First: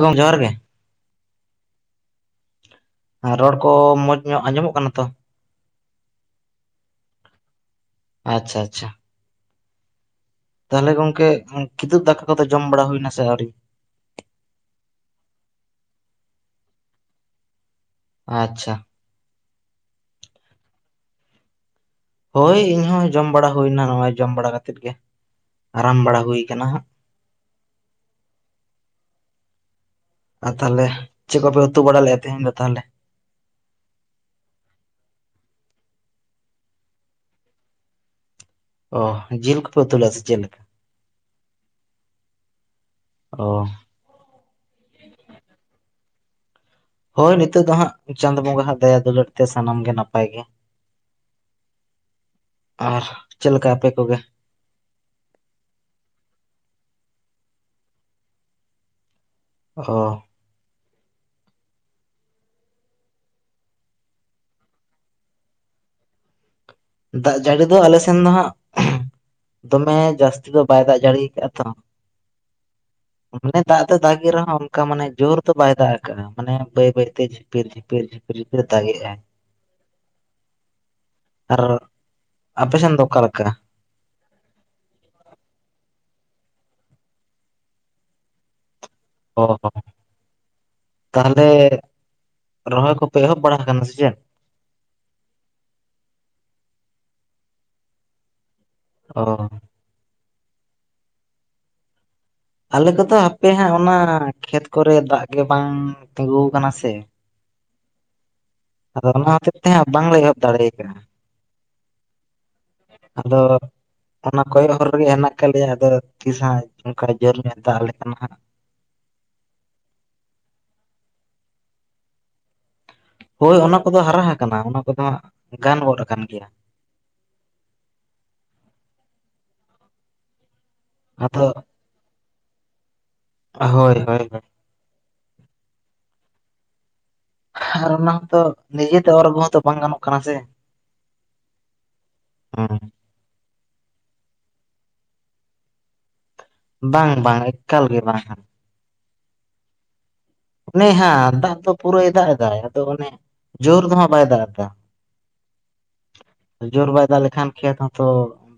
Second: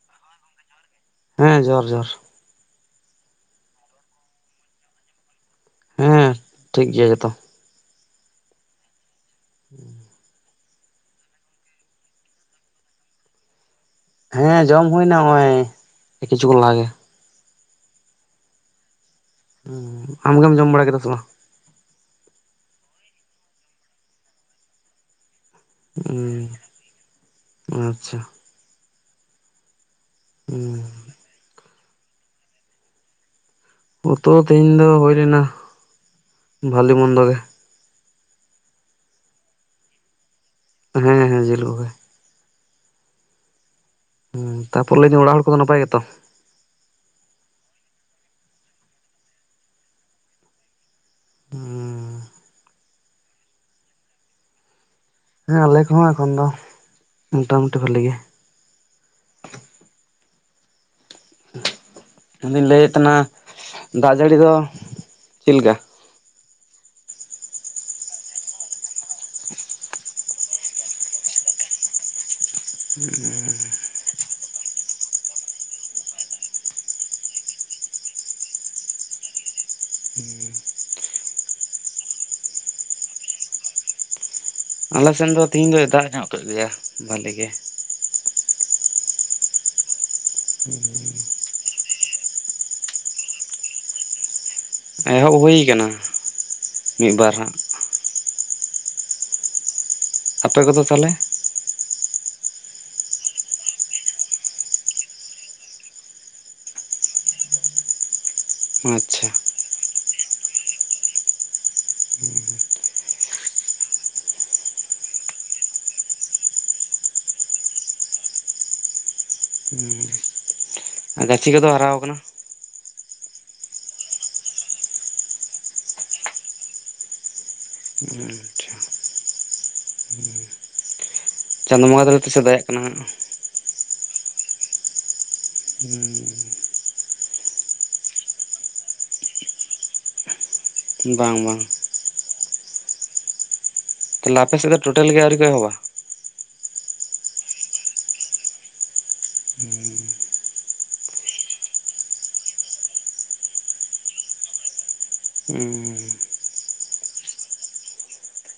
ᱜᱚᱝᱠᱮ ᱡᱚᱦᱟᱨ ᱜᱮ ᱦᱮᱸ ᱡᱚᱦᱟᱨ ᱡᱚᱦᱟᱨ ᱟᱨ ᱨᱚᱲ ᱠᱚ ᱢᱚᱸᱡᱽ ᱧᱚᱜ ᱟᱸᱡᱚᱢᱚᱜ ᱠᱟᱱᱟ ᱛᱚ ᱦᱮᱸ ᱴᱷᱤᱠ ᱜᱮᱭᱟ ᱡᱚᱛᱚ ᱟᱪᱪᱷᱟ ᱟᱪᱪᱷᱟ [unintelligible] ᱛᱟᱦᱚᱞᱮ ᱜᱚᱝᱠᱮ ᱠᱤᱫᱩᱵ ᱫᱟᱠᱟ ᱠᱚᱫᱚ ᱡᱚᱢ ᱵᱟᱲᱟ ᱦᱩᱭ ᱮᱱᱟ ᱥᱮ ᱟᱹᱣᱨᱤ? ᱦᱮᱸ ᱡᱚᱢ ᱦᱩᱭᱱᱟ ᱱᱚᱜᱼᱚᱭ ᱠᱤᱪᱷᱩ ᱞᱟᱦᱟᱜ ᱜᱮ᱾ ᱟᱪᱪᱷᱟ ᱟᱢᱜᱮᱢ ᱡᱚᱢ ᱵᱟᱲᱟ ᱠᱮᱫᱟ ᱥᱮ ᱵᱟᱝ? ᱦᱳᱭ ᱤᱧ ᱦᱚᱸ ᱡᱚᱢ ᱵᱟᱲᱟ ᱦᱩᱭᱱᱟ ᱱᱚᱜᱼᱚᱭ ᱡᱚᱢ ᱵᱟᱲᱟ ᱠᱟᱛᱮᱫ ᱜᱮ ᱟᱨᱟᱢ ᱵᱟᱲᱟ ᱦᱩᱭ ᱦᱩᱸ ᱠᱟᱱᱟ ᱦᱟᱸᱜ ᱟᱪᱪᱷᱟ ᱟᱨ ᱦᱩᱸ ᱛᱟᱦᱞᱮ ᱪᱮᱫ ᱠᱚᱯᱮ ᱩᱛᱩ ᱵᱟᱲᱟ ᱞᱮᱫᱼᱟ ᱛᱮᱦᱮᱧ ᱫᱚ ᱛᱟᱦᱞᱮ ᱩᱛᱩ ᱛᱚ ᱛᱮᱦᱮᱧ ᱫᱚ ᱦᱩᱭ ᱞᱮᱱᱟ ᱵᱷᱟᱞᱤ ᱢᱚᱱᱫᱚ ᱜᱮ ᱚ ᱡᱤᱞ ᱠᱚᱯᱮ ᱩᱛᱩ ᱞᱟᱹᱜᱼᱟ ᱥᱮ ᱪᱮᱫ ᱞᱮᱠᱟ ᱦᱮᱸ ᱦᱮᱸ ᱡᱤᱞ ᱠᱚᱜᱮ ᱚ ᱦᱸ ᱛᱟᱯᱚᱞᱮ ᱚᱲᱟᱜ ᱦᱚᱲ ᱠᱚ ᱫᱚ ᱱᱟᱯᱟᱭ ᱜᱮᱛᱚ ᱦᱳᱭ ᱱᱤᱛᱳᱜ ᱫᱚ ᱦᱟᱸᱜ ᱪᱟᱸᱫᱽ ᱵᱚᱸᱜᱟ ᱦᱟᱸᱜ ᱫᱟᱭᱟ ᱫᱩᱞᱟᱹᱲ ᱛᱮ ᱥᱟᱱᱟᱢ ᱜᱮ ᱱᱟᱯᱟᱭ ᱜᱮ ᱦᱩᱸ ᱟᱨ ᱪᱮᱫᱮ ᱞᱮᱠᱟ ᱟᱯᱮ ᱠᱚ ᱜᱮ ᱦᱮᱸ ᱟᱞᱮ ᱠᱚᱦᱚᱸ ᱮᱠᱷᱚᱱ ᱫᱚ ᱢᱚᱴᱟ ᱢᱩᱴᱤ ᱵᱷᱟᱞᱮ ᱜᱮ ᱚ ᱤᱫᱩᱧ ᱞᱟᱹᱭᱮᱫ ᱛᱟᱦᱮᱱᱟ ᱫᱟᱜ ᱡᱟᱹᱲᱤ ᱫᱚ ᱪᱮᱫ ᱞᱮᱠᱟ ᱫᱟᱜ ᱡᱟᱹᱲᱤ ᱫᱚ ᱟᱞᱮ ᱥᱮᱱ ᱫᱚ ᱦᱟᱸᱜ ᱫᱚᱢᱮ ᱡᱟᱹᱥᱛᱤ ᱫᱚ ᱵᱟᱭ ᱫᱟᱜ ᱡᱟᱹᱲᱤ ᱟᱠᱟᱟᱜᱼᱟ ᱛᱚ ᱢᱟᱱᱮ ᱫᱟᱜ ᱫᱚ ᱫᱟᱜᱮ ᱨᱮ ᱦᱚᱸ ᱚᱱᱠᱟ ᱢᱟᱱᱮ ᱡᱳᱨ ᱫᱚ ᱵᱟᱭ ᱫᱟᱜ ᱠᱟᱜᱼᱟ ᱢᱟᱱᱮ ᱵᱟᱹᱭ ᱵᱟᱹᱭᱛᱮ ᱡᱷᱤᱯᱤᱨ ᱡᱷᱤᱯᱤᱨ ᱡᱷᱤᱯᱤᱨ ᱡᱷᱤᱯᱤᱨ ᱮ ᱫᱟᱜᱮ-ᱟᱭ ᱦᱮᱸ ᱟᱨ ᱟᱯᱮᱥᱮᱱ ᱫᱚ ᱚᱠᱟᱞ ᱞᱮᱠᱟ ᱟᱞᱮᱥᱮᱱ ᱫᱚ ᱛᱤᱦᱤᱧ ᱫᱚᱭ ᱫᱟᱜ ᱧᱚᱜ ᱠᱮᱫ ᱜᱮᱭᱟ ᱵᱷᱟᱞᱤ ᱜᱮ ᱚ ᱦᱚᱸ ᱛᱟᱦᱚᱞᱮ ᱨᱚᱦᱚᱭ ᱠᱚᱯᱮ ᱮᱦᱚᱵ ᱵᱟᱲᱟ ᱟᱠᱟᱱᱟ ᱥᱮ ᱪᱮᱫ ᱮᱦᱚᱵ ᱦᱩᱭᱩ ᱟᱠᱟᱱᱟ ᱢᱤᱫ ᱵᱟᱨ ᱦᱟᱸᱜ ᱚ ᱟᱯᱮ ᱠᱚᱫᱚ ᱛᱟᱦᱚᱞᱮ ᱟᱞᱮ ᱠᱚᱫᱚ ᱦᱟᱯᱮ ᱦᱟᱸᱜ ᱚᱱᱟ ᱠᱷᱮᱛ ᱠᱚ ᱨᱮ ᱫᱟᱜ ᱜᱮ ᱵᱟᱝ ᱛᱤᱜᱩ ᱟᱠᱟᱱᱟ ᱥᱮ ᱟᱫᱚ ᱚᱱᱟ ᱦᱚᱛᱮ ᱛᱮᱦᱟᱸᱜ ᱵᱟᱝᱞᱮ ᱮᱦᱚᱵ ᱫᱟᱲᱮᱭ ᱠᱟᱱᱟ ᱦᱩᱸ ᱦᱩᱸ ᱟᱫᱚ ᱚᱱᱟ ᱠᱚᱭᱚᱜ ᱦᱚᱨ ᱨᱮ ᱜᱮ ᱦᱮᱱᱟᱜ ᱟᱠᱟᱫ ᱞᱮᱭᱟ ᱟᱫᱚ ᱛᱤᱥ ᱦᱟᱸᱜ ᱚᱱᱠᱟ ᱡᱳᱨ ᱧᱚᱜ ᱫᱟᱜ ᱟᱞᱮᱠᱟᱱᱟ ᱦᱟᱸᱜ ᱦᱩᱸ ᱜᱟᱪᱷᱤ ᱠᱚ ᱫᱚ ᱦᱟᱨᱟ ᱟᱠᱟᱱᱟ ᱦᱳᱭ ᱚᱱᱟ ᱠᱚ ᱫᱚ ᱦᱟᱨᱟ ᱟᱠᱟᱱᱟ ᱚᱱᱟ ᱠᱚᱫᱚ ᱜᱟᱱ ᱜᱚᱫ ᱟᱠᱟᱱ ᱜᱮᱭᱟ ᱟᱪᱪᱷᱟ ᱟᱫᱚ ᱪᱟᱸᱫᱚᱳ ᱵᱚᱸᱜᱟ ᱛᱟᱞᱮ ᱛᱤᱥᱮ ᱫᱟᱨᱮᱭᱟᱜ ᱠᱟᱱᱟ ᱦᱟᱜ ᱦᱳᱭ ᱦᱳᱭ ᱦᱳᱭ ᱦᱩᱸ ᱟᱨ ᱚᱱᱟ ᱦᱚᱸᱛᱚ ᱱᱤᱡᱮᱛᱮ ᱚᱨᱜ ᱦᱚᱸᱛᱚ ᱵᱟᱝ ᱜᱟᱱᱚᱜ ᱠᱟᱱᱟ ᱥᱮ ᱵᱟᱝ ᱵᱟᱝ [unintelligible] ᱛᱟᱦᱚᱞᱮ ᱟᱯᱮ ᱥᱮᱫ ᱴᱳᱴᱟᱞ ᱜᱮ ᱟᱣᱨᱤ ᱠᱚ ᱮᱦᱚᱵᱟ ᱵᱟᱝ ᱵᱟᱝ ᱮᱠᱟᱞ ᱜᱮ ᱵᱟᱝ ᱦᱩᱸ ᱚᱱᱮ ᱦᱮᱸ ᱫᱟᱜ ᱫᱚ ᱯᱩᱨᱟᱹᱭ ᱫᱟᱜ ᱮᱫᱟᱭ ᱟᱫᱚ ᱚᱱᱮ ᱡᱳᱨ ᱫᱚ ᱦᱟᱸᱜ ᱵᱟᱭ ᱫᱟᱜ ᱮᱫᱟ ᱦᱩᱸ ᱡᱳᱨ ᱵᱟᱭ ᱫᱟᱜ ᱞᱮᱠᱷᱟᱱ ᱠᱷᱮᱛ ᱦᱚᱸ ᱛᱚ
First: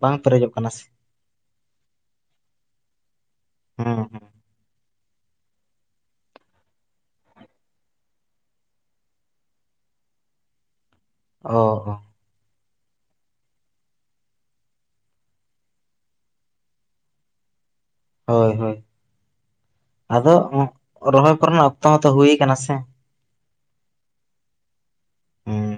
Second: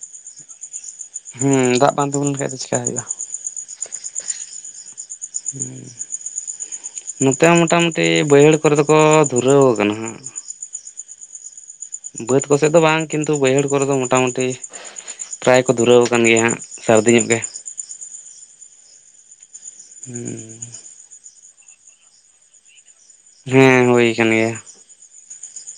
ᱵᱟᱝ ᱯᱮᱨᱮᱡᱚᱜ ᱠᱟᱱᱟ ᱥᱮ ᱦᱮᱸ ᱫᱟᱜ ᱵᱟᱝ ᱛᱤᱜᱩ ᱞᱮᱱᱷᱟᱟᱱ ᱫᱚ ᱪᱮᱠᱟ ᱦᱩᱭᱩᱜᱼᱟ ᱦᱚᱸ ᱱᱚᱛᱮ ᱦᱚᱸ ᱢᱚᱴᱟ ᱢᱩᱴᱤ ᱵᱟᱹᱭᱦᱟᱹᱲ ᱠᱚᱨᱮ ᱫᱚ ᱠᱚ ᱫᱷᱩᱨᱟᱹᱣ ᱟᱠᱟᱱᱟ ᱦᱟᱸᱜ ᱚ ᱵᱟᱹᱫᱽ ᱠᱚ ᱥᱮᱫ ᱫᱚ ᱵᱟᱝ ᱠᱤᱱᱛᱩ ᱵᱟᱹᱭᱦᱟᱹᱲ ᱠᱚᱨᱮ ᱫᱚ ᱢᱚᱴᱟ ᱢᱩᱴᱤ ᱯᱨᱟᱭ ᱠᱚ ᱫᱷᱩᱨᱟᱹᱣ ᱟᱠᱟᱱ ᱜᱮᱭᱟ ᱦᱟᱸᱜ ᱥᱟᱹᱨᱫᱤ ᱧᱚᱜ ᱜᱮ ᱦᱳᱭ ᱦᱳᱭ ᱟᱫᱚ ᱨᱚᱦᱚᱭ ᱠᱚᱨᱮ ᱱᱟᱜ ᱚᱠᱛᱚ ᱦᱚᱸ ᱛᱚ ᱦᱩᱭ ᱠᱟᱱᱟ ᱥᱮ ᱦᱮᱸ ᱦᱩᱭᱳ ᱠᱟᱱ ᱜᱮᱭᱟ ᱦᱮᱸ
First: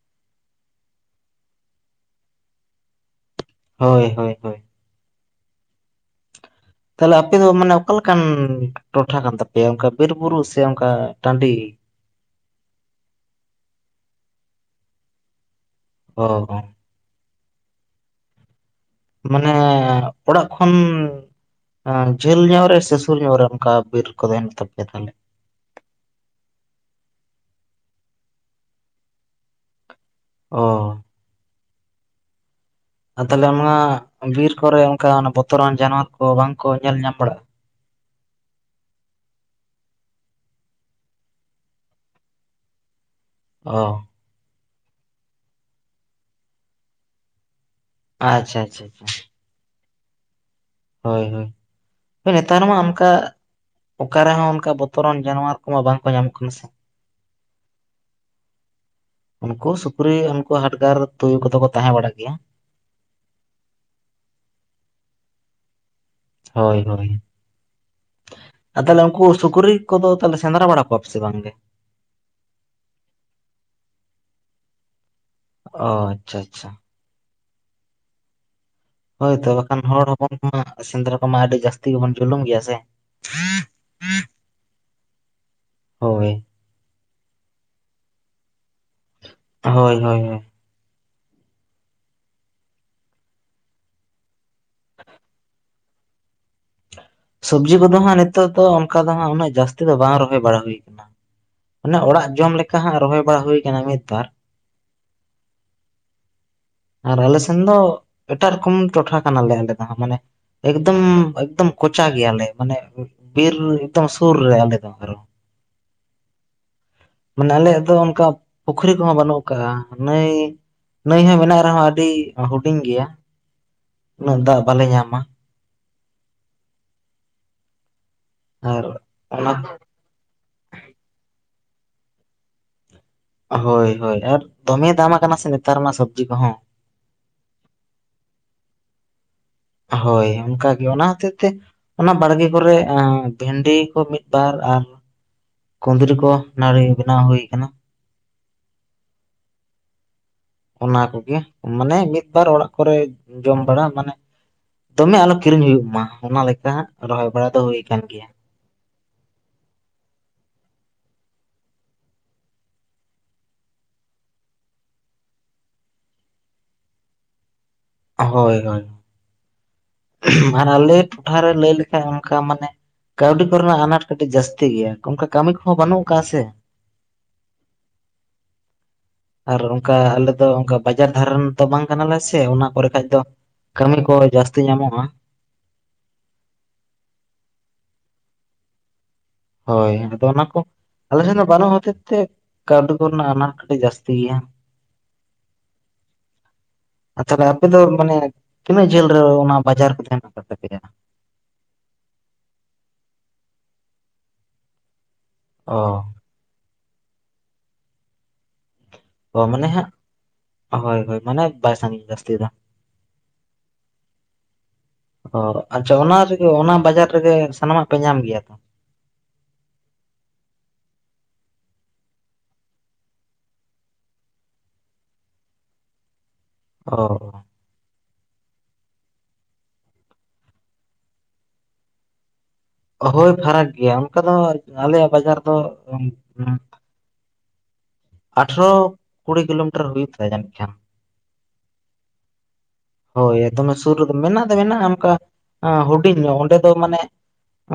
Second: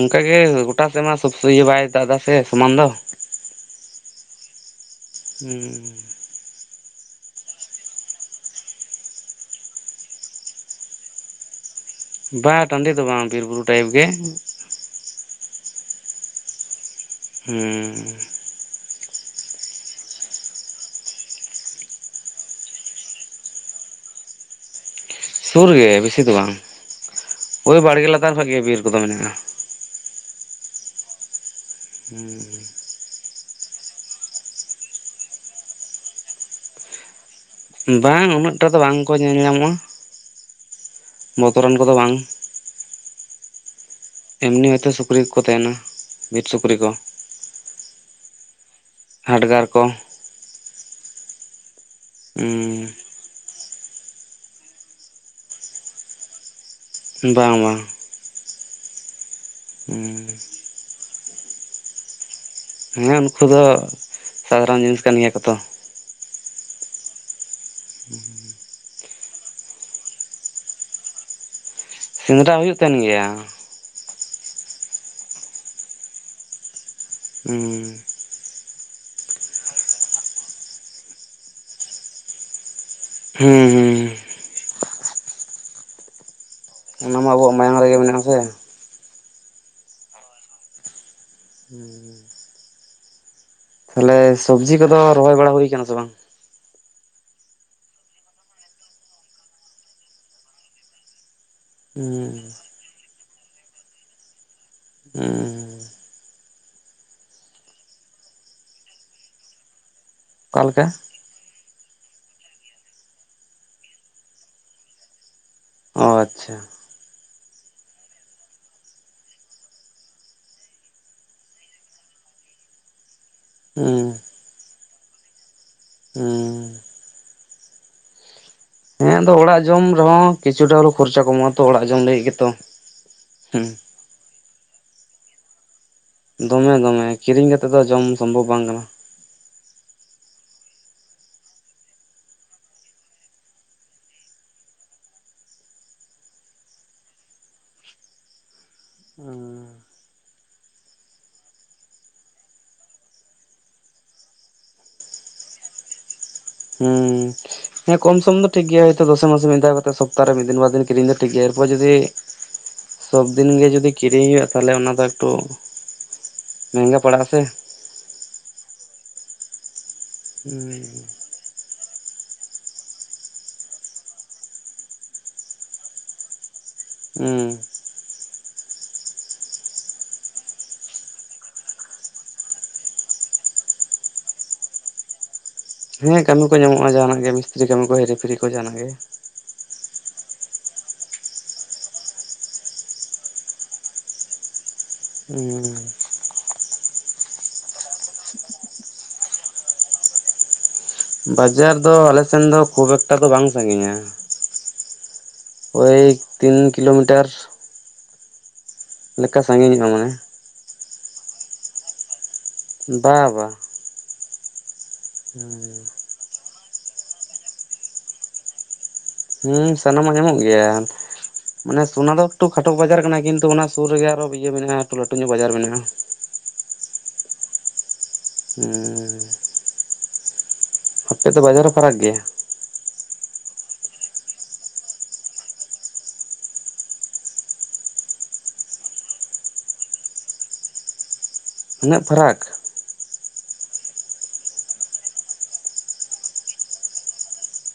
ᱚᱱᱠᱟᱜ ᱜᱮ ᱜᱚᱴᱟ ᱥᱮᱫ ᱢᱟ ᱥᱚᱵ ᱤᱭᱟᱹ ᱵᱟᱭ ᱫᱟ ᱮᱫᱟ ᱥᱮ ᱥᱚᱢᱟᱱ ᱫᱚ ᱦᱳᱭ ᱦᱳᱭ ᱦᱳᱭ [unintelligible] ᱛᱟᱦᱚᱞᱮ ᱟᱯᱮ ᱫᱚ ᱢᱟᱱᱮ ᱚᱠᱟ ᱞᱮᱮᱠᱟᱱ ᱴᱚᱴᱷᱟ ᱠᱟᱱ ᱛᱟᱯᱮᱭᱟ ᱚᱱᱠᱟ ᱵᱤᱨ ᱵᱩᱨᱩ ᱥᱮ ᱚᱱᱠᱟ ᱴᱟᱺᱰᱤ? ᱵᱟᱝ ᱴᱟᱺᱰᱤ ᱫᱚ ᱵᱟᱝ ᱵᱤᱨ ᱵᱩᱨᱩ ᱴᱟᱭᱤᱯ ᱜᱮ᱾ ᱚ ᱦᱮᱸ ᱢᱟᱱᱮ ᱚᱲᱟᱜ ᱠᱷᱚᱱ ᱡᱷᱟᱹᱞ ᱧᱚᱜ ᱨᱮ ᱥᱮ ᱥᱩᱨ ᱧᱚᱜ ᱨᱮ ᱚᱱᱠᱟ ᱵᱤᱨ ᱠᱚᱫᱚ ᱦᱮᱱ ᱛᱟᱯᱮᱭᱟ ᱛᱟᱦᱞᱮ ᱥᱩᱨ ᱜᱮᱮ ᱵᱮᱥᱤ ᱫᱚ ᱵᱟᱝ ᱳᱭ ᱵᱟᱲᱜᱮ ᱞᱟᱛᱟᱨ ᱠᱷᱚᱡ ᱜᱮ ᱵᱤᱨ ᱠᱚᱫᱚ ᱢᱮᱱᱟᱜᱼᱟ᱾ ᱚ ᱦᱮᱸ ᱟᱨ ᱛᱟᱦᱚᱞᱮ ᱟᱢᱟᱜ ᱵᱤᱨ ᱠᱚᱨᱮ ᱚᱱᱠᱟ ᱵᱚᱛᱚᱨᱟᱱ ᱡᱟᱱᱣᱟᱨ ᱠᱚ ᱵᱟᱝ ᱠᱚ ᱧᱮᱞ ᱧᱟᱢ ᱵᱟᱲᱟᱜᱼᱟ ᱵᱟᱝ ᱩᱱᱟᱹᱜ ᱴᱟ ᱫᱚ ᱵᱟᱝ ᱠᱚ ᱧᱮᱞ ᱧᱟᱢᱚᱜᱼᱟ ᱵᱚᱛᱚᱨᱟᱱ ᱠᱚᱫᱚ ᱵᱟᱝ᱾ ᱚ ᱮᱢᱱᱤ ᱦᱚᱭᱛᱳ ᱥᱩᱠᱨᱤ ᱠᱚᱠᱚ ᱛᱟᱦᱮᱱᱟ ᱵᱤᱨ ᱥᱩᱠᱨᱤ ᱠᱚ᱾ ᱟᱪᱪᱷᱟ ᱟᱪᱪᱷᱟ ᱟᱪᱪᱷᱟ ᱦᱟᱰᱜᱟᱨ ᱠᱚ ᱦᱳᱭ ᱦᱳᱭ ᱱᱮᱛᱟᱨ ᱢᱟ ᱩᱸ ᱚᱱᱠᱟ ᱚᱠᱟᱨ ᱨᱮᱦᱚᱸ ᱚᱱᱠᱟ ᱵᱚᱛᱚᱨᱟᱱ ᱡᱟᱱᱣᱟᱨ ᱠᱚᱢᱟ ᱵᱟᱝ ᱠᱚ ᱧᱟᱢᱚᱜ ᱠᱟᱱᱟ ᱥᱮ ᱵᱟᱝ ᱵᱟᱝ ᱩᱱᱠᱩ ᱥᱩᱠᱨᱤ ᱩᱸ ᱩᱱᱠᱩ ᱦᱟᱴᱜᱟᱨ ᱛᱩᱭᱩ ᱠᱚᱫᱚ ᱠᱚ ᱛᱟᱦᱮᱸ ᱵᱟᱲᱟᱜ ᱜᱮᱭᱟ᱾ ᱦᱮᱸ ᱩᱱᱠᱩ ᱫᱚ ᱥᱟᱫᱷᱟᱨᱚᱱ ᱡᱤᱱᱤᱥ ᱠᱟᱱ ᱜᱮᱭᱟ ᱠᱚᱛᱚ᱾ ᱦᱳᱭ ᱦᱳᱭ ᱦᱩᱸ ᱦᱩᱸ ᱟᱨ ᱛᱟᱦᱚᱞᱮ ᱩᱱᱠᱩ ᱥᱩᱠᱨᱤ ᱠᱚᱫᱚ ᱛᱟᱦᱚᱞᱮ ᱥᱮᱸᱫᱽᱨᱟ ᱵᱟᱲᱟ ᱠᱚᱣᱟ ᱯ ᱥᱮ ᱵᱟᱝᱜᱮ? ᱥᱮᱸᱫᱽᱨᱟ ᱦᱩᱭᱩᱜ ᱠᱟᱱ ᱜᱮᱭᱟ᱾ ᱚ ᱟᱪᱪᱷᱟ ᱟᱪᱪᱷᱟ ᱦᱩᱸ ᱦᱳᱭ ᱛᱚ ᱵᱟᱠᱷᱟᱱ ᱦᱚᱲ ᱦᱚᱯᱚᱱ ᱠᱚ ᱢᱟ ᱥᱮᱸᱫᱽᱨᱟ ᱠᱚᱢᱟ ᱟᱹᱰᱤ ᱡᱟᱹᱥᱛᱤ ᱜᱮᱵᱚᱱ ᱡᱩᱞᱩᱢ ᱜᱮᱭᱟ ᱥᱮ ᱦᱩᱸ ᱦᱩᱸ ᱦᱳᱭ ᱚᱱᱟ ᱢᱟ ᱟᱵᱚᱣᱟᱜ ᱢᱟᱭᱟᱝ ᱨᱮᱜᱮ ᱢᱮᱱᱟᱜᱼᱟ ᱥᱮ? ᱦᱳᱭ ᱦᱳᱭ ᱦᱳᱭ ᱦᱩᱸ ᱛᱟᱦᱚᱞᱮ ᱥᱚᱵᱡᱤ ᱠᱚᱫᱚ ᱨᱚᱦᱚᱭ ᱵᱟᱲᱟ ᱦᱩᱭᱩᱠ ᱥᱮ ᱵᱟᱝ? ᱥᱚᱵᱽᱡᱤ ᱠᱚᱫᱚ ᱦᱟᱸᱜ ᱱᱤᱛᱚᱜ ᱫᱚ ᱚᱱᱠᱟ ᱫᱚ ᱦᱟᱸᱜ ᱩᱱᱟᱹᱜ ᱡᱟᱹᱥᱛᱤ ᱫᱚ ᱵᱟᱝ ᱨᱚᱦᱚᱭ ᱵᱟᱲᱟ ᱦᱩᱭᱩ ᱠᱟᱱᱟ᱾ ᱚᱱᱮ ᱚᱲᱟᱜ ᱡᱚᱢ ᱞᱮᱠᱟ ᱦᱜ ᱨᱚᱦᱚᱭ ᱵᱟᱲᱟ ᱦᱩᱭ ᱠᱟᱱᱟ ᱢᱤᱫᱵᱟᱨ᱾ ᱦᱮᱸ ᱟᱨ ᱟᱞᱮ ᱥᱮᱱ ᱫᱚ ᱮᱴᱟᱜ ᱨᱚᱠᱚᱢ ᱴᱚᱴᱷᱟ ᱠᱟᱱᱟᱞᱮ ᱟᱞᱮ ᱫᱚ ᱢᱟᱱᱮ ᱚᱠᱟᱞᱮᱠᱟ ᱮᱠᱫᱚᱢ ᱮᱠᱫᱚᱢ, ᱠᱚᱪᱟ ᱜᱮᱭᱟᱞᱮ ᱢᱟᱱᱮ ᱵᱤᱨ ᱮᱠᱫᱚᱢ ᱥᱩᱨ ᱨᱮ ᱟᱞᱮ ᱫᱚ ᱟᱨᱚ ᱚ ᱟᱪᱪᱷᱟ ᱢᱟᱱᱮ ᱟᱞᱮᱭᱟᱜ ᱫᱚ ᱚᱱᱠᱟ ᱯᱩᱠᱷᱨᱤ ᱠᱚᱦᱚᱸ ᱵᱟᱹᱱᱩᱜ ᱠᱟᱜ ᱱᱟᱭ ᱱᱟᱹᱭ ᱦᱚᱸ ᱢᱮᱱᱟᱜ ᱨᱮᱦᱚᱸ ᱟᱹᱰᱤ ᱦᱩᱰᱤᱧ ᱜᱮᱭᱟ᱾ ᱦᱮᱸ ᱩᱱᱟᱹᱜ ᱫᱟᱜ ᱵᱟᱞᱮ ᱧᱟᱢᱟ᱾ ᱦᱩᱸ ᱟᱨ ᱦᱮᱸ ᱟᱫᱚ ᱚᱱᱟ ᱚᱲᱟᱜ ᱡᱚᱢ ᱨᱮᱦᱚᱸ ᱠᱤᱪᱷᱩᱴᱟ ᱦᱚᱞ ᱠᱷᱚᱨᱪᱟ ᱠᱚᱢᱚᱜ ᱟᱛᱚ ᱚᱲᱟᱜ ᱡᱚᱢ ᱞᱟᱹᱜᱤᱫ ᱜᱮᱛᱚ᱾ ᱦᱮᱸ ᱦᱳᱭ ᱦᱳᱭ ᱟᱨ ᱫᱚᱢᱮ ᱫᱟᱢ ᱟᱠᱟᱱᱟ ᱥᱮ ᱱᱮᱛᱟᱨ ᱢᱟ ᱥᱚᱛ ᱫᱚᱢᱮ ᱫᱚᱢᱮ ᱠᱤᱨᱤᱧ ᱠᱟᱛᱮᱜ ᱫᱚ ᱡᱚᱢ ᱥᱚᱢᱵᱷᱚᱵᱽ ᱵᱟᱝ ᱠᱟᱱᱟ᱾ ᱦᱳᱭ ᱚᱱᱠᱟᱟᱜ ᱜᱮ ᱚᱱᱟ ᱦᱚᱛᱮᱡ ᱛᱮ ᱚᱱᱟ ᱵᱟᱲᱜᱮ ᱠᱚᱨᱮ ᱵᱷᱮᱱᱰᱤ ᱠᱚ ᱢᱤᱫ ᱵᱟᱨ ᱟᱨ ᱠᱩᱸᱫᱽᱨᱤ ᱠᱚ ᱱᱟᱲᱤ ᱵᱮᱱᱟᱣ ᱦᱩᱭ ᱟᱠᱟᱱᱟ ᱦᱩᱸ ᱚᱱᱟ ᱠᱚᱜᱮ ᱢᱟᱱᱮ ᱢᱤᱫ ᱵᱟᱨ ᱚᱲᱟᱜ ᱠᱚᱨᱮ ᱡᱚᱢ ᱵᱟᱲᱟ ᱢᱟᱱᱮ ᱫᱚᱢᱮ ᱟᱞᱚ ᱠᱤᱨᱤᱧ ᱦᱩᱭᱩᱜ ᱢᱟ ᱚᱱᱟ ᱞᱮᱠᱟ ᱦᱟᱸᱜ ᱦᱮᱸ ᱨᱚᱦᱚᱭ ᱵᱟᱲᱟ ᱫᱚ ᱦᱩᱭ ᱦᱮᱸ ᱟᱠᱟᱱ ᱠᱚᱢ ᱜᱮᱭᱟ ᱥᱚᱢ ᱫᱚ ᱴᱷᱤᱠ ᱜᱮᱭᱟ ᱦᱚᱭᱛᱚ ᱫᱚᱥᱮ ᱢᱟᱥ ᱢᱤᱫ ᱫᱷᱟᱣ ᱠᱟᱛᱮ ᱥᱚᱯᱛᱟ ᱨᱮ ᱢᱤᱫ ᱫᱤᱱ ᱵᱟᱨ ᱫᱤᱱ ᱠᱤᱨᱤᱧ ᱫᱚ ᱴᱷᱤᱠ ᱜᱮᱭᱟ ᱮᱨᱯᱚᱨᱮ ᱡᱩᱫᱤ ᱥᱚᱵ ᱫᱤᱱ ᱜᱮ ᱡᱩᱫᱤ ᱠᱤᱨᱤᱧ ᱦᱩᱭᱩᱜ-ᱟ ᱛᱟᱦᱚᱞᱮ ᱚᱱᱟ ᱫᱚ ᱮᱠᱴᱩ ᱢᱮᱦᱜᱟ ᱯᱟᱲᱟᱜ-ᱟ ᱥᱮ ᱦᱚᱭ ᱦᱚᱭ ᱟᱨ ᱟᱞᱮ ᱴᱚᱴᱷᱟ ᱨᱮ ᱞᱟᱹᱭ ᱞᱮᱠᱷᱟᱱ ᱚᱱᱠᱟ ᱢᱟᱱᱮ ᱠᱟᱹᱣᱰᱤ ᱠᱚᱨᱮᱱᱟᱜ ᱟᱱᱟᱴ ᱠᱟᱹᱴᱤᱡ ᱡᱟᱹᱥᱛᱤ ᱜᱮᱭᱟ ᱚᱱᱠᱟ ᱠᱟᱹᱢᱤ ᱠᱚᱦᱚᱸ ᱵᱟᱹᱱᱩᱜ ᱟᱠᱟᱜ-ᱟ ᱥᱮ ᱦᱩᱸ [inaudible] ᱟᱨ ᱚᱱᱠᱟ ᱟᱞᱮ ᱫᱚ ᱚᱱᱠᱟ ᱵᱟᱡᱟᱨ ᱫᱷᱟᱨᱮ ᱫᱚ ᱵᱟᱝ ᱠᱟᱱᱟᱞᱮ ᱥᱮ ᱚᱱᱟ ᱯᱚᱨᱮ ᱠᱷᱟᱡ ᱫᱚ ᱠᱟᱹᱢᱤ ᱠᱚ ᱡᱟᱹᱥᱛᱤ ᱧᱟᱢᱚᱜ-ᱟ ᱦᱮᱸ ᱠᱟᱹᱢᱤ ᱠᱚ ᱧᱟᱢᱚᱜ-ᱟ ᱡᱟᱦᱟᱱᱟᱜ ᱜᱮ ᱢᱤᱥᱛᱨᱤ ᱠᱟᱹᱢᱤ ᱠᱚ ᱦᱤᱨᱤ ᱯᱷᱤᱨᱤ ᱠᱚ ᱡᱟᱦᱟᱸᱱᱟᱜ ᱜᱮ ᱦᱚᱭ ᱟᱫᱚ ᱚᱱᱟ ᱠᱚ ᱟᱞᱮ ᱥᱮᱱ ᱫᱚ ᱵᱟᱱᱩᱜ ᱦᱚᱛᱮ ᱛᱮ ᱠᱟᱣᱰᱤ ᱠᱚ ᱨᱮᱱᱟᱜ ᱟᱱᱟᱴ ᱠᱟᱹᱴᱤᱡ ᱡᱟᱹᱥᱛᱤ ᱜᱮᱭᱟ ᱦᱩᱸ ᱟᱪᱪᱷᱟ ᱛᱟᱦᱚᱞᱮ ᱟᱯᱮ ᱫᱚ ᱢᱟᱱᱮ ᱛᱤᱱᱟᱹᱜ ᱡᱷᱟᱹᱞ ᱨᱮ ᱚᱱᱟ ᱵᱟᱡᱟᱨ ᱠᱚ ᱫᱚ ᱦᱮᱱᱟᱜ ᱟᱠᱟᱫ ᱛᱟᱯᱮᱭᱟ ᱵᱟᱡᱟᱨ ᱫᱚ ᱟᱞᱮᱥᱮᱱ ᱫᱚ ᱠᱷᱩᱵ ᱮᱠᱴᱟ ᱫᱚ ᱵᱟᱝ ᱥᱟᱺᱜᱤᱧᱟ ᱚ ᱳᱭ ᱛᱤᱱ ᱠᱤᱞᱳᱢᱤᱴᱟᱨ ᱞᱮᱠᱟ ᱚ ᱢᱟᱱᱮ ᱥᱟᱺᱜᱤᱧᱚᱜᱼᱟ ᱦᱟᱸᱜ ᱦᱳᱭ ᱦᱳᱭ ᱢᱟᱱᱮ ᱵᱟᱭ ᱥᱟᱺᱜᱤᱧᱟ ᱡᱟᱹᱥᱛᱤ ᱫᱚ ᱵᱟ ᱵᱟᱝ ᱚ ᱟᱪᱪᱷᱟ ᱚᱱᱟ ᱨᱮᱜᱮ ᱚᱱᱟ ᱵᱟᱡᱟᱨ ᱨᱮᱜᱮ ᱥᱟᱱᱟᱢᱟᱜ ᱯᱮ ᱧᱟᱢ ᱜᱮᱭᱟ ᱛᱚ ᱦᱩᱸ ᱥᱟᱱᱟᱢᱟᱜ ᱧᱟᱢᱚᱜ ᱜᱮᱭᱟ ᱢᱟᱱᱮ ᱥᱚᱱᱟ ᱫᱚ ᱮᱠᱴᱩ ᱠᱷᱟᱴᱚ ᱵᱟᱡᱟᱨ ᱠᱟᱱᱟ ᱠᱤᱱᱛᱩ ᱚᱱᱟ ᱥᱩᱨ ᱨᱮᱜᱮ ᱟᱨᱦᱚᱸ ᱤᱭᱟᱹ ᱢᱮᱱᱟᱜ-ᱟ ᱮᱠᱴᱩ ᱞᱟᱹᱴᱩ ᱧᱚᱜ ᱵᱟᱡᱟᱨ ᱢᱮᱱᱟᱜ-ᱟ ᱚ ᱦᱩᱸ ᱟᱯᱮ ᱫᱚ ᱵᱟᱡᱟᱨ ᱦᱚᱸ ᱯᱷᱟᱨᱟᱠ ᱜᱮᱭᱟ ᱦᱳᱭ ᱯᱷᱟᱨᱟᱠ ᱜᱮᱭᱟ ᱚᱱᱠᱟ ᱫᱚ ᱟᱞᱮᱭᱟᱜ ᱵᱟᱡᱟᱨ ᱫᱚ ᱟᱴᱷᱨᱚ ᱠᱩᱲᱤ ᱠᱤᱞᱳᱢᱤᱴᱟᱨ ᱦᱩᱭᱩᱜ ᱛᱟᱞᱮᱭᱟ ᱡᱟᱹᱱᱤᱡ ᱠᱷᱟᱱ ᱩᱱᱟᱹᱜ ᱯᱷᱟᱨᱟᱠ ᱦᱳᱭ ᱫᱚᱢᱮ ᱥᱩᱨ ᱨᱮᱫᱚ ᱢᱮᱱᱟᱜ ᱫᱚ ᱢᱮᱱᱟᱜ-ᱟ ᱚᱱᱠᱟ ᱦᱩᱰᱤᱧ ᱧᱚᱜ ᱚᱸᱰᱮ ᱫᱚ ᱢᱟᱱᱮᱜ ᱚ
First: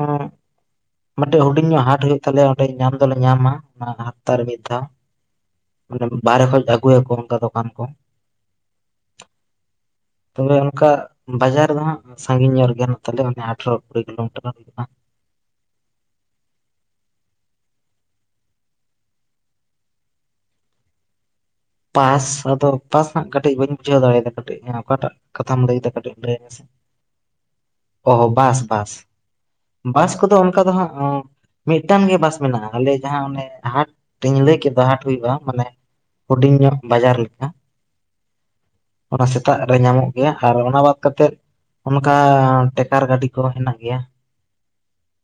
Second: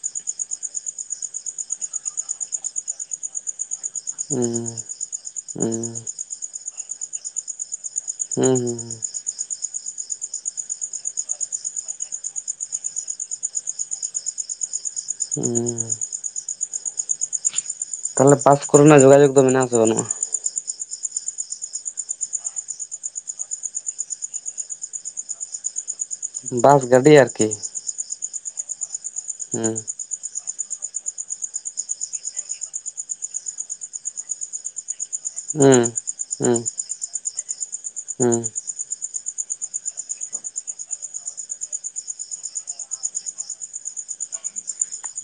ᱢᱤᱫᱴᱮᱡ ᱦᱩᱰᱤᱧ ᱧᱚᱜ ᱦᱟᱴ ᱦᱩᱭᱩᱜ ᱛᱟᱞᱮᱭᱟ ᱚᱸᱰᱮ ᱧᱟᱢ ᱫᱚᱞᱮ ᱧᱟᱢᱟ ᱚᱱᱟ ᱦᱟᱯᱛᱟ ᱨᱮ ᱢᱤᱫ ᱦᱩᱸ ᱫᱷᱟᱣ ᱦᱩᱸ ᱟᱱᱮ ᱵᱟᱨᱦᱮ ᱠᱷᱚᱡ ᱟᱹᱜᱩ ᱭᱟᱠᱚ ᱚᱱᱠᱟ ᱫᱚᱠᱟᱱ ᱠᱚ ᱦᱩᱸ ᱦᱩᱸ ᱦᱩᱸ ᱛᱚᱵᱮ ᱚᱱᱠᱟ ᱵᱟᱡᱟᱨ ᱨᱮᱫᱚ ᱦᱟᱸᱜ ᱥᱟᱺᱜᱤᱧ ᱧᱚᱜ ᱨᱮ ᱜᱮ ᱦᱮᱸᱱᱟᱜ ᱛᱟᱞᱮᱭᱟ ᱟᱴᱷᱨᱚ ᱠᱩᱲᱤ ᱠᱤᱞᱳᱢᱤᱴᱟᱨ ᱦᱩᱸ ᱛᱟᱦᱚᱞᱮ ᱯᱟᱥ ᱠᱚᱨᱮᱱᱟᱜ ᱡᱚᱜᱟᱡᱳᱜ ᱫᱚ ᱢᱮᱱᱟᱜ-ᱟ ᱥᱮ ᱵᱟᱹᱱᱩᱜ-ᱟ ᱯᱟᱥ ᱟᱫᱚ ᱯᱟᱥ ᱦᱟᱸᱜ ᱠᱟᱹᱴᱤᱡ ᱵᱟᱹᱧ ᱵᱩᱡᱷᱟᱹᱣ ᱫᱟᱲᱮ ᱭᱟᱫᱟ ᱠᱟᱹᱴᱤᱡ ᱦᱮᱸ ᱚᱠᱟᱴᱟᱜ ᱠᱟᱛᱷᱟᱢ ᱞᱟᱹᱭᱮᱫᱟ ᱠᱟᱹᱴᱤᱡ ᱵᱟᱥ ᱜᱟᱹᱰᱤ ᱟᱨᱠᱤ ᱚᱦᱚ ᱵᱟᱥ ᱵᱟᱥ ᱦᱩᱸ ᱵᱟᱥ ᱠᱚᱫᱚ ᱚᱱᱠᱟ ᱫᱚ ᱦᱟᱸᱜ ᱢᱤᱫᱴᱟᱝ ᱜᱮ ᱵᱟᱥ ᱢᱮᱱᱟᱜ-ᱟ ᱟᱞᱮ ᱡᱟᱦᱟᱸ ᱚᱱᱮ ᱦᱟᱴ ᱤᱧ ᱞᱟᱹᱭ ᱠᱮᱫ ᱫᱚ ᱦᱟᱴ ᱦᱩᱭᱩᱜ-ᱟ ᱦᱩᱸ ᱦᱩᱰᱤᱧ ᱦᱩᱸ ᱧᱚᱜ ᱵᱟᱡᱟᱨ ᱞᱮᱠᱟ ᱦᱩᱸ ᱚᱱᱟ ᱥᱮᱛᱟᱜ ᱨᱮ ᱧᱟᱢᱚᱜ ᱜᱮᱭᱟ ᱟᱨ ᱚᱱᱟ ᱵᱟᱫ ᱠᱟᱛᱮᱫ ᱚᱱᱠᱟ ᱴᱮᱠᱟᱨ ᱜᱟᱹᱰᱤ ᱠᱚ ᱦᱮᱱᱟᱜ ᱜᱮᱭᱟ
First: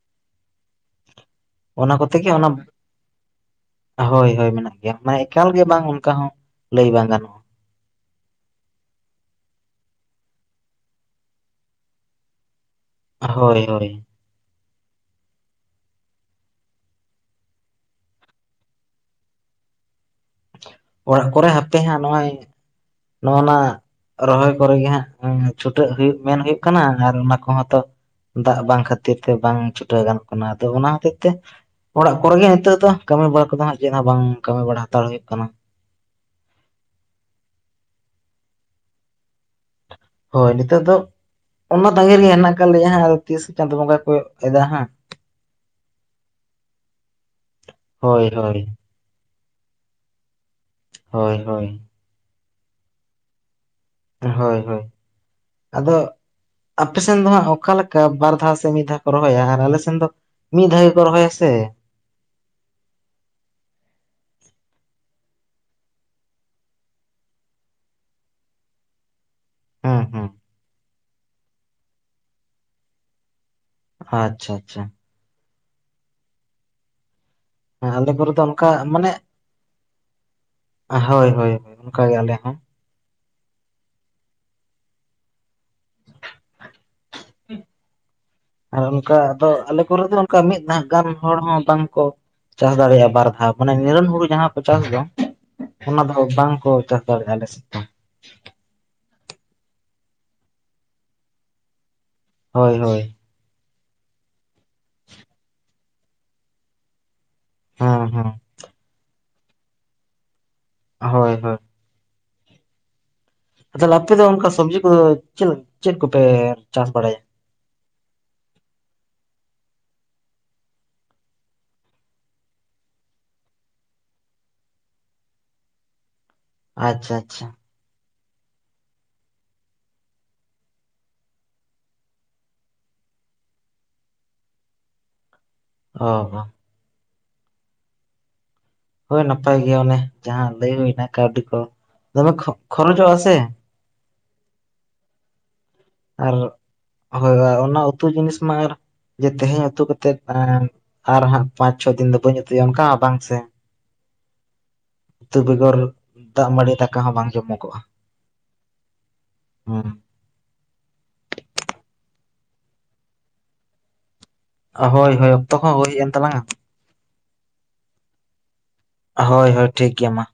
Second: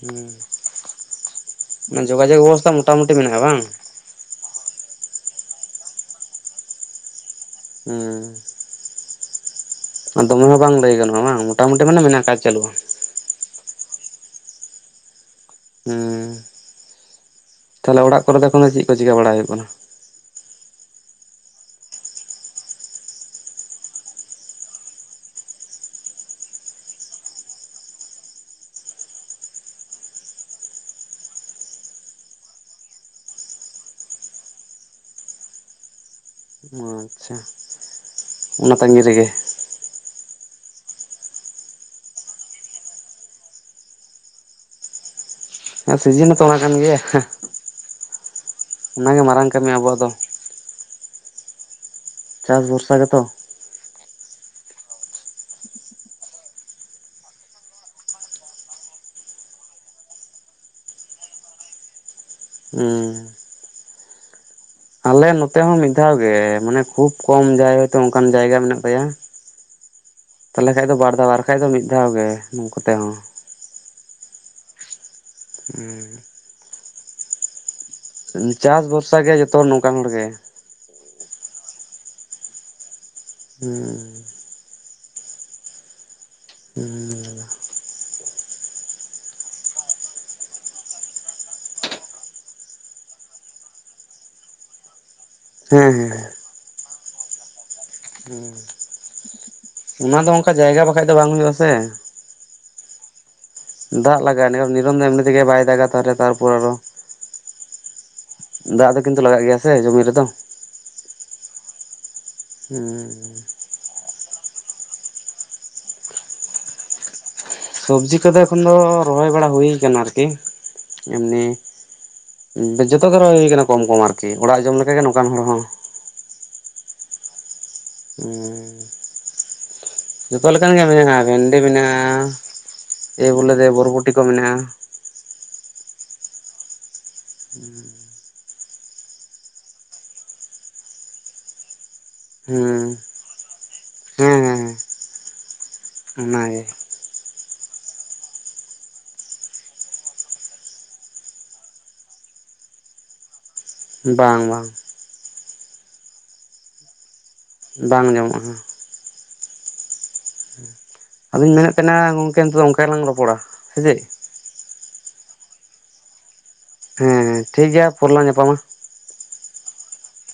ᱦᱩᱸ ᱚᱱᱟ ᱠᱚᱛᱮ ᱜᱮ ᱡᱳᱜᱟᱡᱳᱜᱽ ᱚᱱᱟ ᱵᱮᱵᱚᱥᱛᱟ ᱢᱚᱴᱟᱢᱩᱴᱤ ᱢᱮᱱᱟᱜᱼᱟ ᱵᱟᱝ᱾ ᱦᱳᱭ ᱦᱳᱭ ᱢᱮᱱᱟᱜ ᱜᱮᱭᱟ ᱢᱟᱱᱮ ᱮᱠᱟᱞ ᱜᱮ ᱵᱟᱝ ᱚᱝᱠᱟ ᱦᱚᱸ ᱞᱟᱹᱭ ᱵᱟᱝ ᱜᱟᱱᱚᱜᱼᱟ᱾ ᱦᱩᱸ ᱟᱸ ᱫᱚᱢᱮ ᱦᱚᱸ ᱵᱟᱝ ᱞᱟᱹᱭ ᱜᱟᱱᱚᱜᱼᱟ ᱵᱟᱝ ᱢᱚᱴᱟᱢᱩᱴᱤ ᱢᱟᱱᱮ ᱢᱮᱱᱟᱜ ᱠᱟᱜ ᱪᱟᱹᱞᱩᱜᱼᱟ᱾ ᱦᱳᱭ ᱦᱳᱭ ᱦᱩᱸ ᱛᱟᱦᱞᱮ ᱚᱲᱟᱜ ᱠᱚᱨᱮ ᱫᱚ ᱮᱠᱷᱚᱱ ᱫᱚ ᱪᱮᱜ ᱠᱚ ᱪᱤᱠᱟᱹ ᱵᱟᱲᱟᱭ ᱦᱳᱭᱳᱜ ᱠᱟᱱᱟ? ᱚᱲᱟᱜ ᱠᱚᱨᱮ ᱦᱟᱯᱮ ᱦᱟᱸ ᱱᱚᱜᱼᱚᱭ ᱱᱚᱜᱼᱱᱟ ᱨᱚᱦᱚᱭ ᱠᱚᱨᱮ ᱜᱤ ᱦᱟᱸᱜ ᱪᱷᱩᱴᱟᱹᱜ ᱦᱩᱭᱩᱜ ᱢᱮᱱ ᱦᱩᱭᱩᱜ ᱠᱟᱱᱟ ᱟᱨ ᱚᱱᱟ ᱠᱚᱦᱚᱸ ᱛᱚ ᱫᱟᱜ ᱵᱟᱝ ᱠᱷᱟᱹᱛᱤᱨ ᱛᱮ ᱵᱟᱝ ᱪᱷᱩᱴᱟᱹᱣ ᱜᱟᱱᱚᱜ ᱠᱟᱱᱟ ᱟᱫᱚ ᱚᱱᱟ ᱦᱚᱛᱮᱡ ᱛᱮ ᱚᱲᱟᱜ ᱠᱚᱨᱮ ᱜᱮ ᱦᱤᱛᱚᱜ ᱫᱚ ᱠᱟᱹᱢᱤ ᱵᱟᱲᱟ ᱠᱚᱫᱚ ᱦᱟᱸᱜ ᱪᱮᱫ ᱦᱚᱸ ᱵᱟᱝ ᱠᱟᱹᱢᱤ ᱵᱟᱲᱟ ᱦᱟᱛᱟᱲ ᱦᱩᱭᱩᱜ ᱠᱟᱱᱟ ᱚ ᱟᱪᱪᱷᱟ ᱚᱱᱟ ᱛᱟᱹᱜᱤ ᱨᱮᱜᱮ ᱦᱳᱭ ᱱᱤᱛᱚᱜ ᱫᱚ ᱚᱱᱟ ᱛᱟᱸᱜᱤ ᱨᱤᱜᱤ ᱦᱮᱱᱟᱜ ᱠᱟᱜ ᱞᱮᱭᱟ ᱦᱟᱸᱜ ᱟᱫᱚ ᱛᱤᱥ ᱪᱟᱸᱫ ᱵᱚᱸᱜᱟᱭ ᱠᱚᱭᱚᱜ ᱮᱫᱟ ᱦᱟᱸᱜ᱾ ᱦᱮᱸ ᱥᱤᱡᱤᱱ ᱦᱚᱸᱛᱚ ᱚᱱᱟ ᱠᱟᱱ ᱜᱮᱭᱟ ᱦᱮᱸᱜ ᱦᱳᱭ ᱦᱳᱭ ᱚᱱᱟᱜᱮ ᱢᱟᱨᱟᱝ ᱠᱟᱹᱢᱤ ᱟᱵᱚᱣᱟᱜ ᱫᱚ᱾ ᱦᱳᱭ ᱦᱳᱭ ᱪᱟᱥ ᱵᱷᱚᱨᱥᱟ ᱜᱮᱛᱚ᱾ ᱦᱳᱭ ᱦᱳᱭ ᱟᱫᱚ ᱟᱯᱮ ᱥᱮᱱ ᱫᱚ ᱦᱟᱸᱜ ᱚᱠᱟ ᱞᱮᱠᱟ ᱵᱟᱨ ᱫᱷᱟᱣ ᱥᱮ ᱢᱤᱫ ᱫᱷᱟᱣ ᱠᱚ ᱨᱚᱦᱚᱭᱟ ᱟᱨ ᱟᱞᱮ ᱥᱮᱱ ᱫᱚ ᱢᱤᱫ ᱫᱷᱟᱣ ᱜᱮ ᱠᱚ ᱨᱚᱦᱚᱭᱟ ᱥᱮ᱾ ᱦᱩᱸ ᱟᱞᱮ ᱱᱚᱛᱮᱦᱚᱸ ᱢᱤᱫ ᱫᱷᱟᱣ ᱜᱮ, ᱢᱟᱱᱮ ᱠᱷᱩᱵ ᱠᱚᱢ ᱡᱟᱦᱟᱭ ᱦᱚᱭᱛᱳ ᱚᱝᱠᱟᱱ ᱡᱟᱭᱜᱟ ᱢᱮᱱᱟᱜ ᱛᱟᱭᱟ᱾ ᱦᱮᱸ ᱦᱮᱸ ᱛᱟᱞᱦᱮ ᱠᱷᱟᱡ ᱫᱚ ᱵᱟᱨ ᱫᱷᱟᱣ ᱟᱨ ᱵᱟᱠᱷᱟᱡ ᱫᱚ ᱢᱤᱫ ᱫᱷᱟᱣ ᱜᱮ ᱱᱩᱝᱠᱩᱛᱮᱦᱚᱸ᱾ ᱟᱪᱪᱷᱟ ᱟᱪᱪᱷᱟ ᱦᱩᱸ ᱟᱞᱮ ᱠᱚᱨᱮ ᱫᱚ ᱚᱱᱠᱟ ᱪᱟᱥ ᱢᱟᱱᱮ ᱵᱷᱚᱨᱥᱟ ᱜᱮ ᱡᱚᱛᱚ ᱱᱚᱝᱠᱟᱱ ᱦᱚᱲ ᱜᱮ ᱦᱳᱭ ᱦᱳᱭ ᱚᱱᱠᱟ ᱜᱮ ᱟᱞᱮ ᱦᱚᱸ᱾ ᱦᱩᱸ ᱦᱩᱸ ᱟᱨ ᱚᱱᱠᱟ ᱟᱫᱚ ᱟᱞᱮ ᱠᱚᱨᱮᱜ ᱫᱚ ᱚᱱᱠᱟ ᱢᱤᱫ ᱫᱷᱟᱣ ᱜᱟᱱ ᱦᱚᱲ ᱦᱚᱸ ᱵᱟᱝᱠᱚ ᱪᱟᱥ ᱫᱟᱲᱮᱭᱟᱜᱼᱟ ᱵᱟᱨ ᱫᱷᱟᱣ ᱢᱟᱱᱮ ᱱᱤᱨᱚᱱ ᱦᱩᱲᱩ ᱡᱟᱦᱟᱸ ᱠᱚ ᱪᱟᱥ ᱫᱚ᱾ ᱦᱮᱸ ᱚᱱᱟ ᱫᱚᱦᱚ ᱵᱟᱝᱠᱚ ᱪᱟᱥ ᱫᱟᱲᱮᱜᱼᱟ ᱟᱞᱮ ᱥᱮ᱾ ᱦᱩᱸ ᱚᱱᱟ ᱫᱚ ᱚᱝᱠᱟ ᱡᱟᱭᱜᱟ ᱵᱟᱠᱷᱟᱡ ᱫᱚ ᱵᱟᱝ ᱦᱩᱭᱩᱜ ᱟᱥᱮ᱾ ᱦᱳᱭ ᱦᱳᱭ ᱫᱟᱜ ᱞᱟᱜᱟᱜᱼᱟ ᱱᱤᱨᱚᱱ ᱱᱤᱨᱚᱢ ᱫᱚ ᱮᱢᱱᱤ ᱛᱮᱜᱮ ᱵᱟᱭ ᱫᱟᱜᱟ ᱛᱟᱦᱚᱞᱮ ᱛᱟᱨᱯᱚᱨᱮ ᱟᱨᱚ᱾ ᱦᱮᱸ ᱦᱮᱸ ᱫᱟᱜ ᱫᱚ ᱠᱤᱱᱛᱩ ᱞᱟᱜᱟᱜ ᱜᱮᱭᱟ ᱥᱮ ᱡᱚᱢᱤ ᱨᱮᱫᱚ᱾ ᱦᱳᱭ ᱦᱳᱭ ᱦᱩᱸ ᱛᱚᱞᱮ ᱟᱯᱮ ᱫᱚ ᱚᱱᱠᱟ ᱥᱚᱵᱽᱡᱤ ᱠᱚᱫᱚ ᱪᱮᱞ ᱪᱮᱫ ᱠᱚᱯᱮ ᱪᱟᱥ ᱵᱟᱲᱟᱭᱟ? ᱥᱚᱵᱡᱤ ᱠᱚᱫᱚ ᱮᱠᱷᱚᱱ ᱫᱚ ᱨᱚᱦᱚᱭ ᱵᱟᱲᱟ ᱦᱩᱭ ᱠᱟᱱᱟ ᱟᱨᱠᱤ ᱮᱢᱱᱤ ᱡᱚᱛᱚ ᱜᱮ ᱨᱚᱦᱚᱭ ᱦᱩᱭ ᱠᱟᱱᱟ ᱠᱚᱢ ᱠᱚᱢ ᱟᱨᱠᱤ ᱚᱲᱟᱜ ᱡᱚᱢ ᱞᱮᱠᱟ ᱜᱮ ᱱᱚᱝᱠᱟᱱ ᱦᱚᱲ ᱦᱚᱸ ᱟᱪᱪᱷᱟ ᱟᱪᱪᱷᱟ ᱩᱸ ᱡᱚᱛᱚ ᱞᱮᱠᱟᱱ ᱜᱮ ᱢᱮᱱᱟᱜᱼᱟ ᱵᱷᱮᱱᱰᱤ ᱢᱮᱱᱟᱜᱼᱟ᱾ ᱮᱭ ᱵᱚᱞᱮ ᱫᱮᱭ ᱵᱚᱨᱚᱵᱚᱴᱤ ᱠᱚ ᱢᱮᱱᱟᱜᱼᱟ᱾ ᱚ ᱦᱚ [unintelligible] ᱦᱳᱭ ᱱᱟᱯᱟᱭ ᱜᱮᱭᱟ ᱚᱱᱮ ᱡᱟᱦᱟᱸ ᱞᱟᱹᱭ ᱦᱩᱭᱮᱱᱟ ᱠᱟᱹᱣᱰᱤ ᱠᱚ ᱫᱚᱢᱮ ᱠᱷᱚ ᱠᱷᱚᱨᱚᱪᱚᱜᱼᱟ ᱥᱮ᱾ ᱦᱮᱸ ᱦᱮᱸ ᱦᱮᱸ ᱟᱨ ᱚᱱᱟᱜᱮ ᱦᱳᱭ ᱦᱳᱭ ᱟᱨ ᱚᱱᱟ ᱩᱛᱩ ᱡᱤᱱᱤᱥ ᱢᱟ ᱟᱨ ᱡᱮ ᱛᱮᱦᱮᱧ ᱩᱛᱩ ᱠᱟᱛᱮᱜ ᱟᱨ ᱦᱟᱸᱜ ᱯᱟᱸᱪ ᱪᱷᱚ ᱫᱤᱱ ᱫᱚ ᱵᱟᱹᱧ ᱩᱛᱩᱭᱟ ᱚᱱᱠᱟ ᱵᱟᱝ ᱥᱮ ᱵᱟᱝ ᱵᱟᱝ ᱩᱛᱩ ᱵᱮᱜᱚᱨ ᱫᱟᱜ ᱢᱟᱹᱰᱤ ᱫᱟᱠᱟ ᱦᱚᱸ ᱵᱟᱝ ᱡᱚᱢᱚᱜ ᱵᱟᱝ ᱧᱟᱢᱚᱜᱼᱟ ᱦᱩᱸ ᱟᱫᱚᱧ ᱢᱮᱱᱮᱫ ᱛᱟᱦᱮᱸᱱᱟ ᱜᱚᱝᱠᱮ ᱱᱤᱛᱚᱜ ᱫᱚ ᱚᱱᱠᱟ ᱜᱮᱞᱟᱝ ᱨᱚᱯᱚᱲᱟ ᱥᱮ ᱪᱮᱫ ᱦᱳᱭ ᱦᱳᱭ ᱚᱠᱛᱚ ᱦᱚᱸᱦᱩᱭ ᱦᱮᱡ ᱮᱱ ᱛᱟᱞᱟᱝᱼᱟ᱾ ᱦᱮᱸ ᱴᱷᱤᱠ ᱜᱮᱭᱟ ᱯᱚᱨᱞᱟᱝ ᱧᱟᱯᱟᱢᱟ᱾ ᱦᱳᱭ ᱦᱳᱭ ᱴᱷᱤᱠ ᱜᱮᱭᱟ ᱢᱟ᱾